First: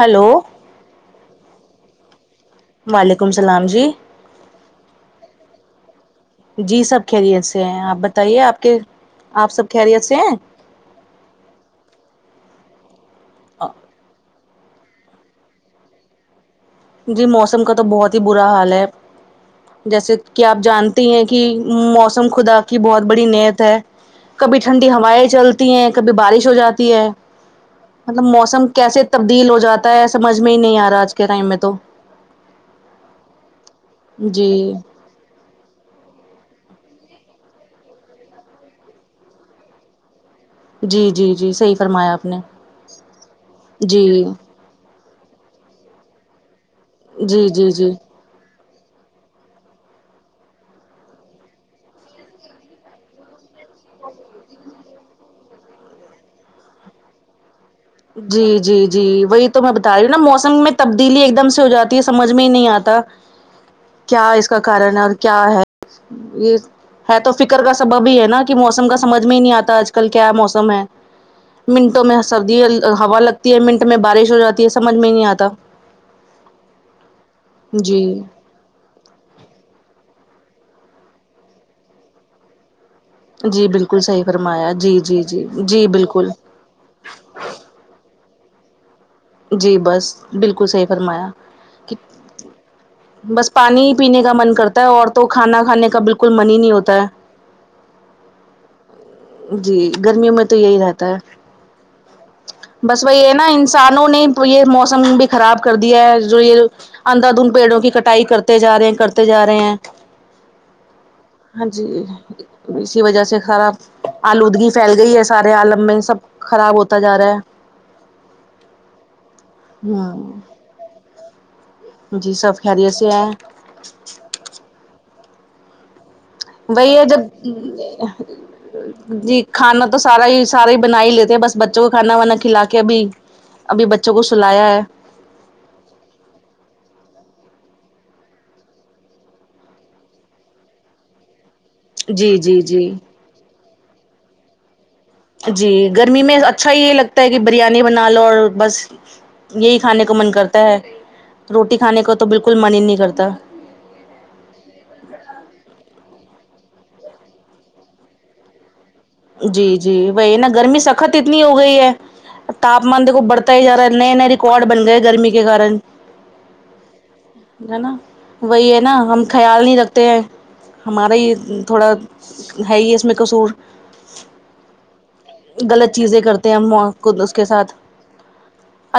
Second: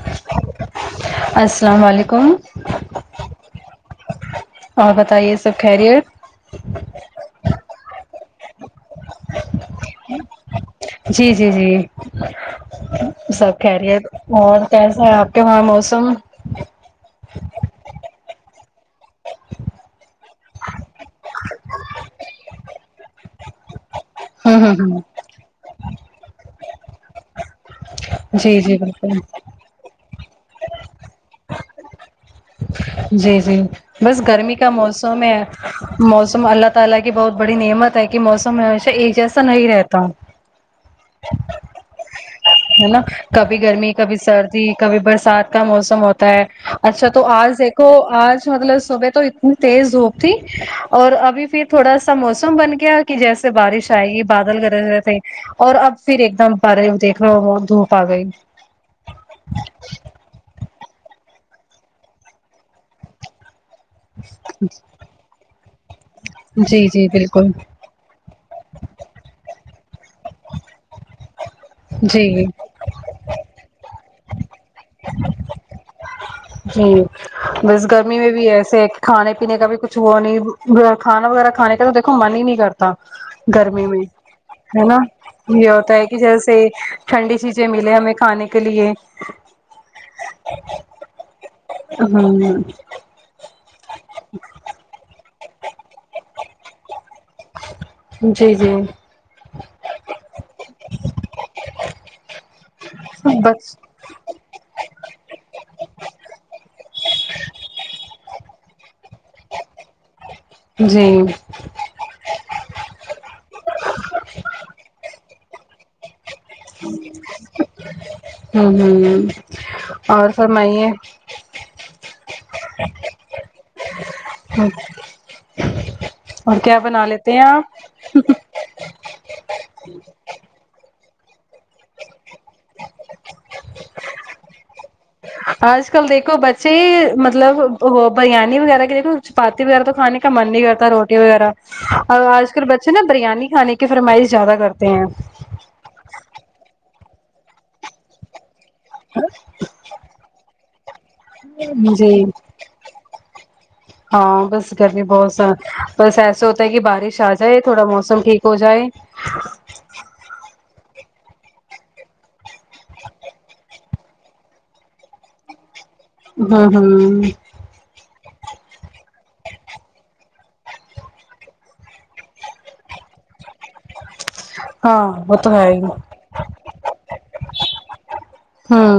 hello السلام وعلیکم وعلیکم السلام جی اور بتائیے سب خیریت جی سب خیریت سے ہیں آپ بتائیے آپ کے آپ سب خیریت سے ہیں جی جی جی سب خیریت اور کیسا ہے آپ کے وہاں موسم جی موسم کا تو بہت ہی برا حال ہے جیسے کہ آپ جانتے ہیں کہ موسم خدا کی بہت بڑی نیت ہے کبھی ہوں ہوں ٹھنڈی ہوں ہوائیں چلتی ہیں کبھی بارش ہو جاتی ہے مطلب جی موسم جی کیسے بالکل تبدیل ہو جاتا ہے سمجھ میں ہی نہیں آ رہا آج کے ٹائم میں تو جی جی بس جی گرمی کا موسم سم موسم اللہ تعالی کی بہت بڑی نعمت ہے کہ موسم ہمیشہ ایک جیسا نہیں رہتا [inaudible] جی جی جی صحیح فرمایا اپ نے ہے نا کبھی گرمی جی کبھی سردی کبھی برسات کا موسم ہوتا ہے اچھا تو جی آج جی دیکھو جی آج مطلب صبح تو اتنی تیز دھوپ تھی اور ابھی پھر تھوڑا سا موسم بن گیا کہ جیس سے بارش آئے گی بادل گرج رہے تھے اور اب پھر ایک دم بارف دیکھ رہو ہو بہت دھوپ آ گئی جی جی جی وہی تو میں بتا رہی ہوں نا موسم میں تبدیلی ایک دم سے ہو جاتی ہے سمجھ میں ہی نہیں آتا کیا اس کا کارن ہے اور کیا ہے یہ جی جی ہے تو بالکل فکر کا سبب ہی ہے نا کہ موسم کا سمجھ میں ہی نہیں آتا آج کل کیا موسم ہے منٹوں میں جی سردی ہوا لگتی ہے منٹ میں بارش ہو جاتی ہے سمجھ میں نہیں آتا جی بس جی گرمی میں بھی بھی ایسے ایک کھانے پینے کا بھی کچھ وہ نہیں کھانا وغیرہ کھانے کا تو دیکھو من ہی نہیں کرتا تا جی گرمی بالکل میں صحیح فرمایا ہے نا جی جی جی یہ جی ہوتا ہے کہ بالکل جیسے سے ٹھنڈی چیزیں ملے ہمیں کھانے کے لیے جی بس بالکل صحیح فرمایا ہوں بس پانی ہی پینے کا من کرتا ہے اور تو کھانا کھانے کا بالکل من ہی نہیں ہوتا ہے جی جی جی گرمیوں میں تو یہی رہتا ہے بس وہی ہے نا بس انسانوں نے یہ موسم بھی خراب کر دیا ہے جو یہ اندھا دھند پیڑوں کی کٹائی کرتے جا رہے ہیں کرتے جا رہے ہیں جی ہاں جی اسی وجہ سے خرا آلودگی پھیل گئی ہے سارے آالم میں سب خراب ہوتا جا رہا ہے ہوں ہوں اور سر ہوں مائے جی سب خیریت سے ہے اور کیا وہی بنا ہے لیتے ہیں جب آپ جی کھانا تو سارا ہی سارا ہی بنا ہی لیتے بس بچوں کو کھانا وانا کھلا کے ابھی ابھی بچوں کو سلایا ہے آج کل دیکھو بچے مطلب وہ بریانی وغیرہ کے دیکھو چپاتی وغیرہ تو کانے کا من نہیں کرتا روٹی وغیرہ جی آج جی کل جی بچے نا بریانی کھانے کی فرمائش زیادہ کرتے ہیں جی گرمی میں اچھا ہی یے لگتا ہے کی بریانی بنا لو اور بس یہی کھانے کو من کرتا ہے روٹی کھانے کو جی تو بالکل من ہی نہیں کرتا ہاں بس گرمی بہت سہ بس ایسا ہوتا ہے کی بارش آ جائے تھوڑا موسم ٹھیک ہو جائے جی جی وہی نا گرمی سخت اتنی ہو گئی ہے تاپمان دیکھو بڑھتا ہی جا رہا ہے نئے نئے ریکارڈ بن گئے گرمی کے کارن ہمم ہمم ہے نا وہی ہے نا ہم خیال نہیں رکھتے ہیں ہمارا یہ تھوڑا ہے ہی اس میں کصور ہاں تو ہے ہی غلط چیزیں کرتے ہیں ہم خود اس کے ساتھ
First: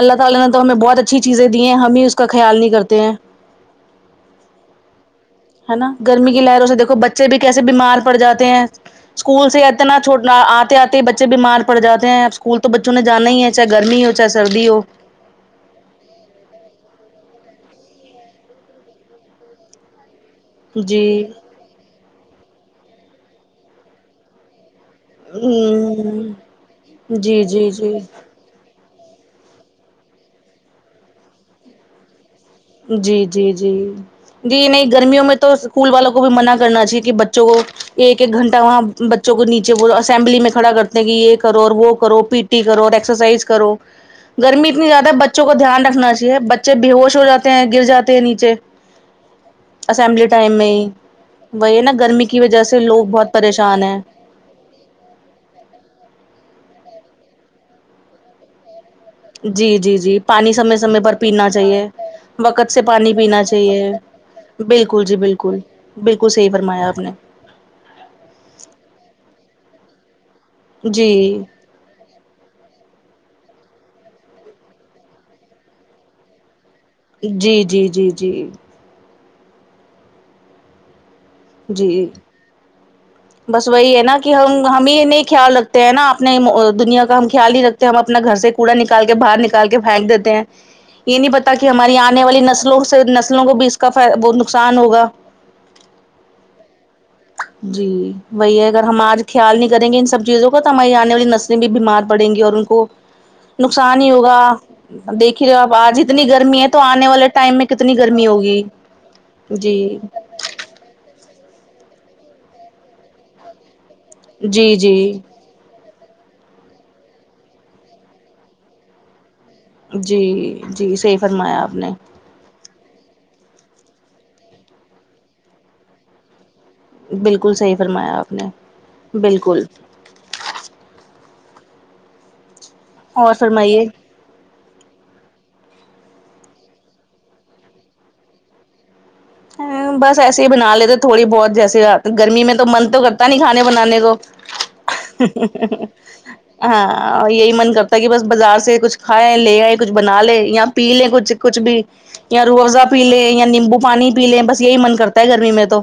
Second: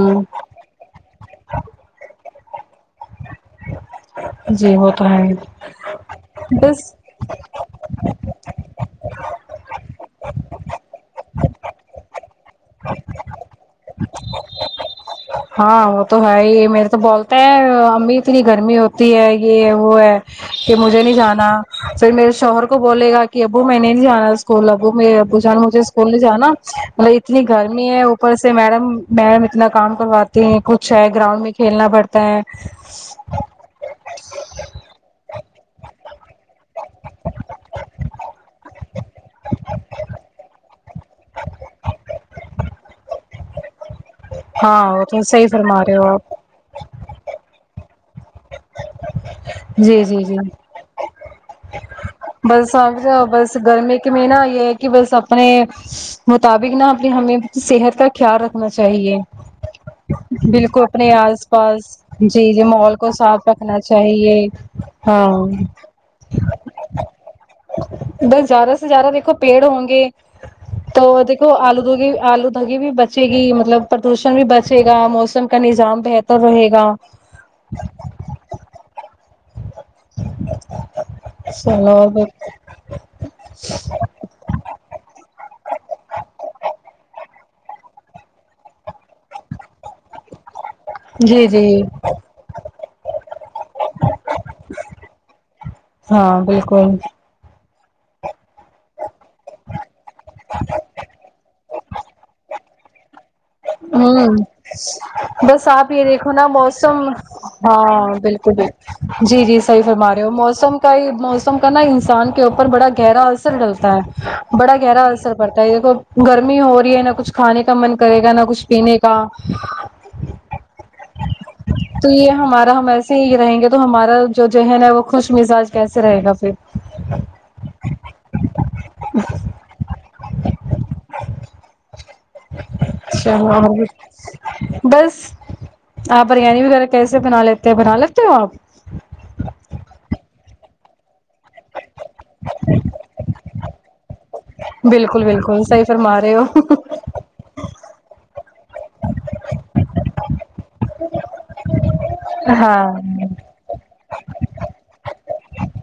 اللہ تعالی نے تو ہمیں بہت اچھی چیزیں دی ہیں ہم ہی اس کا خیال نہیں کرتے ہیں جی وہ تو ہے ہی، ہے نا گرمی کی لہر اس سے بس دیکھو بچ بچے بھی کیسے بیمار پڑ جاتے ہیں اسکول سے اتنا چھوٹنا آتے آتے بچ بچے بیمار پڑ جاتے ہیں اسکول تو بچوں نے جانا ہی چاہے گرمی ہو چاہے سردی ہو ہاں وہ تو ہے ہی میرے تو بولتے ہیں امی اتنی گرمی ہوتی ہے یے وہ ہے کہ مجھے نہیں جی جانا پھر میرے شوہر کو بولے گا کی ابو میں نے نہیں جانا اسکول ابو میرے ابو جان مجھے اسکول جانا مطلب جی جی اتنی گرمی جی ہے اوپر سے سے میڈم میڈم اتنا کام کرواتے ہیں کچھ ہے گراؤنڈ میں کھیلنا پڑتا ہے جی جی جی جی نہیں گرمیوں میں تو اسکول والوں کو بھی منع کرنا چاہی کی بچوں کو ایک ایک گھنٹہ وہاں بچوں کو نیچے وہ اسمبلی میں کھڑا کرتے ہیں کی یے کرو اور وہ کرو پیٹ ٹی کرو ایکسرسائز کرو گرمی ہاں اتنی وہ زیادہ ہے تو بچوں صحیح کو فرما دھیان رہے ہو رکھنا آپ چاہیے بچ چے بیہوش ہو جاتے ہیں گر جاتے ہیں نیچے جی جی اسمبلی جی ٹائم میں ہی وہی نا گرمی کی وجہ بس سے لوگ بہت بس پریشان گرمی ہیں کے میں نا یے کی بس اپنے مطابق نا اپنی ہمیں صحت کا خیال رکھنا چاہیے جی جی جی پانی سمے بالکل سمے اپنے پر پینا آس چاہیے پاس جی جی وقت سے ماحول کو پانی پینا صاف رکھنا چاہیے بالکل جی ہاں بالکل بالکل صحی فرمایا آپ نے بس زیادہ سے زیادہ دیکھو پیڑ ہوں گے تو جی دیکھو آلودو گے آلود تگی بھی بچے گی مطلب پردوشن بھی بچے گا موسم کا نظام بہتر رہے گا جی جی جی جی جی چلو بس وہی ہے نا کی ہم ہمیں نہیں خیال رکھتے ہیں نا اپنے دنیا کا ہم خیال ہی رکھ تے ہے ہم اپنا گھر سے کوڑا نکال کے باہر نکال کے پھینک دیتے ہیں یے نہیں جی پتا جی کے ہماری آنے والی نسلوں سے نسلوں کو بھی فائ اس کا بہت نقصان ہوگا ہاں بالکل جی وہی ہے اگر ہم آج خیال نہیں کریں گے ان سب چیزوں کا تو ہماری آنے والی نسلیں بھی بیمار پڑیں گی اور ان کو نقصان ہی ہمم ہوگا دیکھ ہی رہے ہو بس آپ آج یے اتنی دیکھو نا گرمی ہے تو موسم آنے والے ٹائم میں کتنی ہاں گرمی بالکل ہوگی بالکل جی جی صحیح فرما رہے ہو موسم کا موسم کا نا انسان کے اوپر بڑا گہرا اثر ڈلتا ہے جی بڑا گہرا جی اثر پڑتا ہے دیکھو گرمی ہو رہی ہے نہ کچھ کھانے کا من کرے گا نہ کچھ پینے کا جی جی صحیح فرمایا آپ نے تو یے ہمارا ہم ایسے ہی رہیں گے تو ہمارا جو ذہن ہے وہ خوش مزاج کیسے رہے گا پھر بالکل صحیح فرمایا آپ نے بالکل [inaudible] اور فرمائیے بس آپ بریانی وغیرہ کیسے بنا لیتے ہیں بنا لیتے ہو آپ ہاں بس ایسے ہی بنا لیتے تھوڑی بہت جیسے گرمی میں تو من تو کرتا نہیں کھانے بنانے کو بالکل بالکل صحیح فرما رہے ہو ہاں اں یہی من کرتا ہے کہ بس بازار سے کچھ کھائے لے آے کچھ بنا لے یا پی لیں کچھ کچھ بھی روح افزا ہاں پی لیں یا لیمبو پانی پی لیں بس یہی من کرتا ہے گرمی میں تو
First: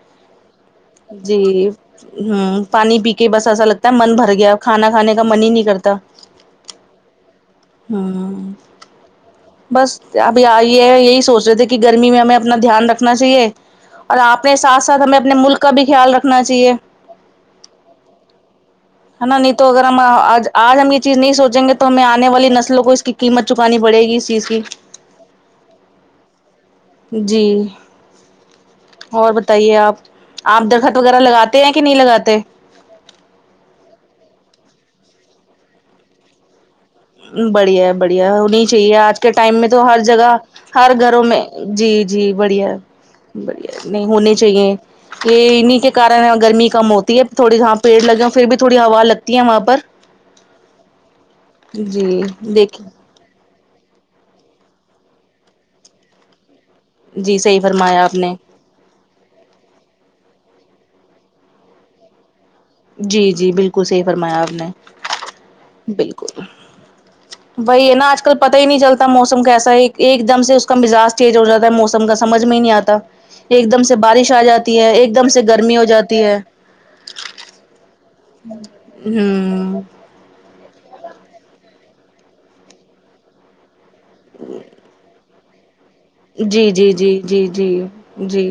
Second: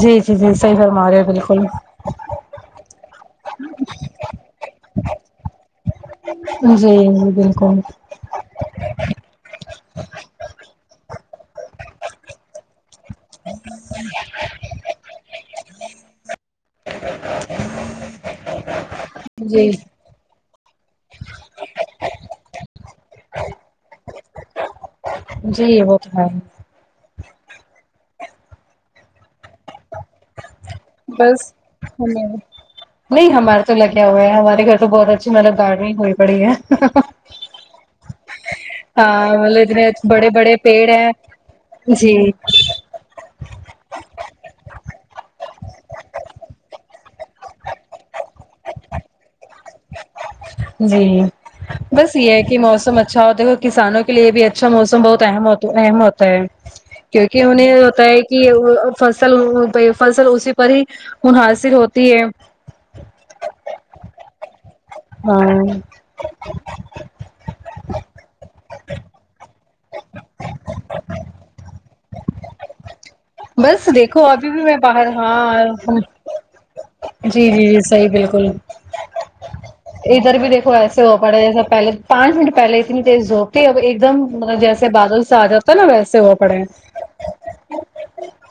جی جی جی صحیح فرما رہے ہو بالکل ہمم پانی پی کے بس ایسا لگتا ہے من بھر گیا کھانا کھانے کا من ہی نہیں کرتا جی جی بالکل ہمم بس ت ابھی آئی ہے یہی سوچ رہے تھے کی گرمی میں ہمیں اب اپنا دھیان رکھنا چاہیے اور اپنے ساتھ ساتھ ہمیں اپنے ملک کا بھی خیال رکھنا چاہیے جی [unintelligible] ہاں آج آج ہم یہ چیز نہیں سوچیں گے تو ہمیں آنے والی نسلوں کو اس کی قیمت چکانی پڑے گی اس چیز کی جی وہ تو ہے جی اور بتائیے آپ آپ درخت وغیرہ بس لگاتے ہیں کہ نہیں ہمیں لگاتے نہیں ہمارے تو لگے ہوے ہیں ہمارے گھر تو بہت اچھی مطلب گارڈنگ ہوئی پڑی ہے [inaudible] بڑھیا بڑھیا ہونی چاہیے آج ہاں کے ٹائم مطلب میں تو اتنے ہر بڑے جگہ بڑے پیڑ ہر ہیں گھروں میں جی جی بڑھیا ہے بڑھیا نہیں ہونے چاہیے یہ انیں کے کارن گرمی کم ہوتی ہے تھوڑے یہاں پیڑ لگے ہیں پھر بھی تھوی ہوا لگتی ہے وہاں پر جی بس جی یہ ہے کہ دیکھ موسم اچھا ہوتا ہے اور کسانوں کے لیے بھی اچھا موسم بہت اہم ہو اہم ہوتا ہے جی کیونکہ صحیح انھیں یہ ہوتا فرمایا آپ ہے نے کہ ا اب فصل پہ فصل اسی پر ہی منحصر ہوتی ہے جی جی بالکل صحیح فرمایا آپ نے ہاں بالکل وہی ہے نا آج کل پتا ہی نہیں چلتا موسم کیسا ہے ایک دم سے اس کا مزاج چینج ہو جاتا ہے موسم کا سمجھ میں ہی نہیں آتا ایک دم بس سے دیکھو بارش آ ابھی بھی میں جاتی ہے باہر ایک دم سے ہاں گرمی ہو جاتی ہے جی جی صحیح کہے ہو ہوں ں ادھر بھی دیکھو ایسے ہو پڑے جس پہلے پانچ منٹ پہلے اتنی تیز دھوپ تھی اب ایک دم مطلب جیسے بادل سا آ جاتاہے نا ویسے ہو پڑے جی جی جی جی جی جی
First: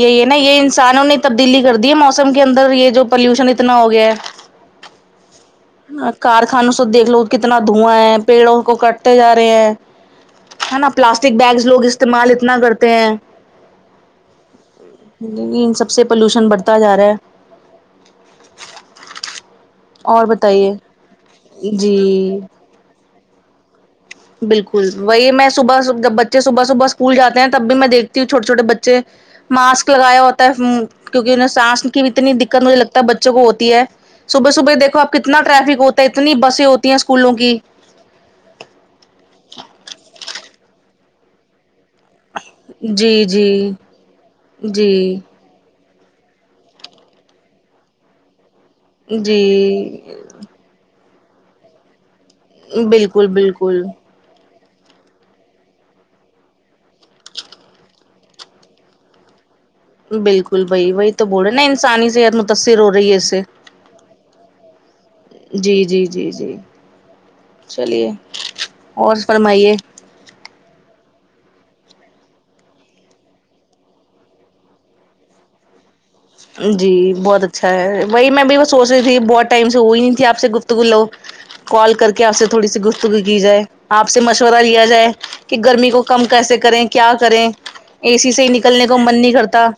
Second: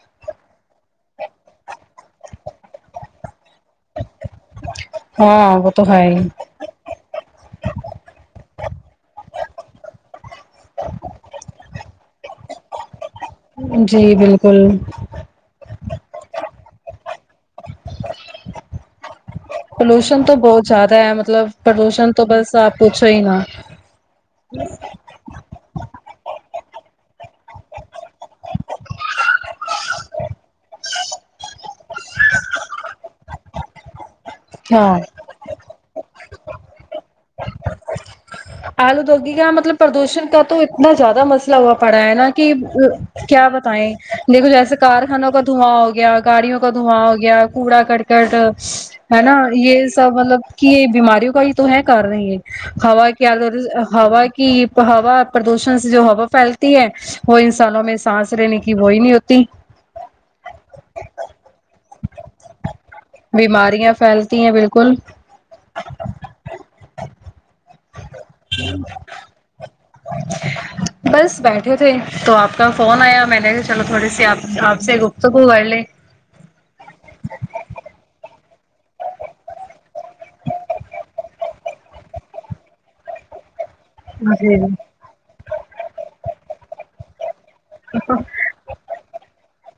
یہ نا یہ انسانوں نے تبدیلی کر دی ہے موسم کے اندر یہ جو پلیوشن اتنا ہو گیا ہے ہاں تو ہے ہی کارخانوں سے دیکھ لو کتنا دھواں ہے پیڑوں کو کٹتے جا رہے ہیں ہے ناں پلاسٹک بیگس لوگ استعمال اتنا کرتے ہیں جی بالکل لیکن سب سے پولوشن بڑھتا جا رہا ہے پولوشن اور تو بہت بتائیے زیادہ ہے مطلب پردوشن تو جی بس آپ پوچھو ہی نہ بالکل وہی میں صبح جب بچے صبح صبح اسکول جاتے ہیں تب بھی میں دیکھتی ہوں چھوٹے چھوٹے بچے ماسک لگایا ہوتا ہے کیونکہ انہیں سانس کی بھی اتنی دقت مجھے لگتا ہے بچوں کو ہوتی ہے صبح صبح دیکھو ہاں آپ کتنا ٹریفک ہوتا ہے اتنی بسیں ہوتی ہیں اسکولوں کی آلودوگی کا مطلب پردوشن کا تو اتنا زیادہ مسئلہ مسئلہ ہوا پڑا ہے ناں ک, ی جی کیا جی بتائیں دیکھو جیسے جی کارخانوں کا دھواں ہوگیا گاڑیوں کا دھواں ہوگیا کوڑا کرکٹ ہے نا یے جی سب مطلب کی یے بیماریوں کا یے تو ہے کارن یے بالکل بالکل ہوا کی ہوا پردوشن سے جو ہوا پھیلتی ہے وہ انسانوں میں سانس رہنے کی وہی نہیں ہوتی بالکل بھئی وہی تو بول‌ رہے ناں انسانی صحت متاثر ہو رہی ہے اس سے بیماریاں پھیلتی ہے جی جی جی جی چلیے اور فرمائیے بس بیٹھے تھے تو آپ کا فون آیا میں نے کہا چلو تھوڑی سی آپ آپ سے گفتگو کر لے جی بہت اچھا ہے وہی میں بھی وہ سوچ رہی تھی بہت ٹائم سے ہوئی نہیں تھی آپ سے گفتگو لو کال کرکے آپ سے تھوڑی سی گفتگو کی جائے آپ سے مشورہ جی لیا جائے کہ گرمی کو کم کیسے کریں کیا کریں اے سی سے ہی نکلنے کو من نہیں کرتا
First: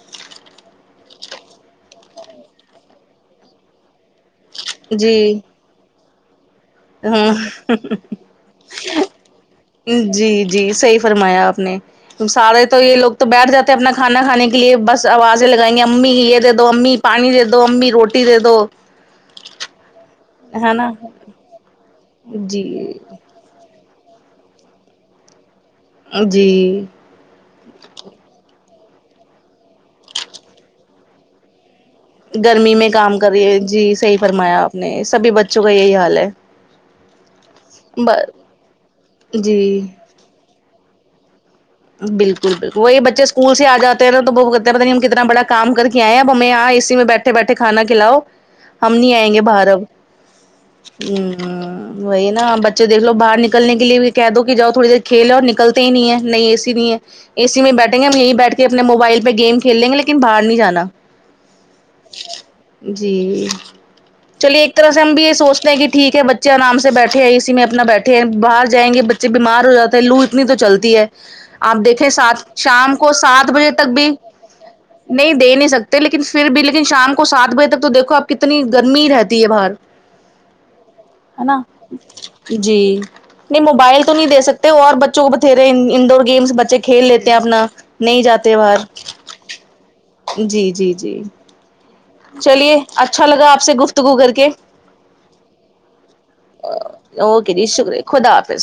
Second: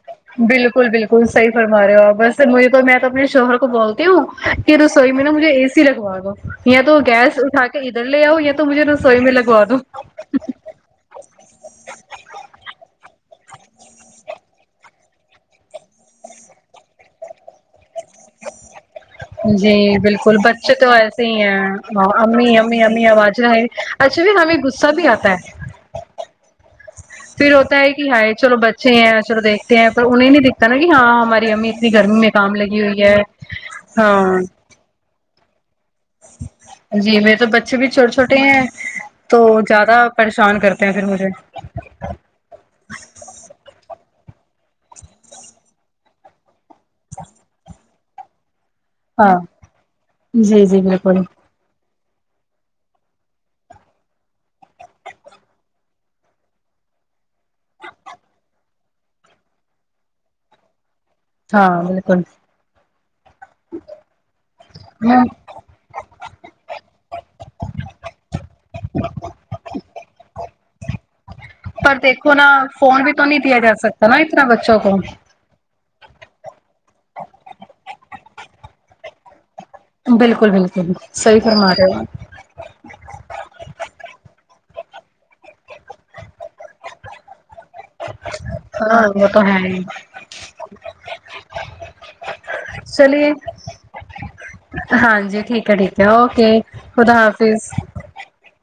بالکل بالکل صحیح فرما رہے ہو آپ ویسے مجھے تو میں تو اپنے شوہر کو بولتی ہوں کہ رسوئی میں نا جی مجھے اے سی لگوا دو یا تو ہاں گیس اٹھا کے ادھر لے آؤ یا تو مجھے رسوئی میں لگوا دو جی جی صحیح فرمایا آپ نے سارے تو یے لوگ تو بیٹھ جاتے ہیں اپنا کھانا کھانے کے لیے بس آوازیں لگائیں گے امی یے دے دو امی پانی دے دو امی روٹی دے دو جی بالکل ہے بچے تو نا ایسے ہی ہیں امی جی امی امی آواز اچھا بھی ہمیں غصہ بھی آتا ہے جی پھر ہوتا ہے کی ہائے چلو بچے ہیں چلو دیکھتے ہیں پر انہیں نہیں دکھتا نا کی ہاں ہماری امی اتنی گرمی میں کام گرمی لگی میں ہوئی کام کر رہی ہے جی صحیح ہاں فرمایا آپ نے سبھی بچوں کا یہی حال ہے جی میرے تو بچے بھی چھوٹے چھوٹے ہیں تو جی زیادہ پریشان کرتے ہیں پھر مجھے بالکل بالکل وہی بچے اسکول سے جاتے نا تو وہ کہتے پتہ نہیں ہم کتنا بڑا کام کر کے آئے ہیں اب ہم یہاں اے سی میں بیٹھے بیٹھے کانا کھلاؤ ہم نہیں آئیں ہاں گے باہر اب ہمم جی جی بالکل وہی نا بچے دیکھ لو باہر نکلنے کے لیے کہہ دو کی جاؤ تھوڑی دیر کھیل ہے اور نکلتے ہی نہیں ہے نہیں اے سی نہیں ہے اے سی میں بیٹھیں گے ہم یہیں بیٹھ کے اپنے موبائل پے گیم کھیل لیں گے لیکن باہر نہیں جانا ہاں بالکل جی چلیے ایک طرح سے ہم بھی یے سوچ ٹھیک ہے بچے آرام سے بیٹھے ہیں اسی میں اپنا بیٹھے ہیں باہر جیں گے بچے بیمار ہو جاتے ہیں لو اتنی تو چلتی ہے آپ پر دیکھیں دیکھو نا سات شام فون کو بھی تو نہیں سات دیا بجے جا تک سکتا بھی نا اتنا بچوں کو نہیں دے نہیں سکتے لیکن پھر بھی لیکن شام کو سات بجے تک تو دیکھو آپ کتنی گرمی رہتی ہے باہر بالکل بالکل صحیح ہے نا فرما رہے ہیں ہو آپ جی نہیں موبائل تو نہیں دے سکتے اور بچوں کو بتھیرے انڈور گیمس بچے کھیل لیتے ہیں اپنا نہیں جاتے باہر ہاں وہ تو ہے ہی جی جی جی چلیے اچھا چلیے لگا آپ سے گفتگو کر کے ہاں جی ٹھیک ہے ٹھیک ہے اوکے خدا اوکے حافظ جی شکریہ خدا حافظ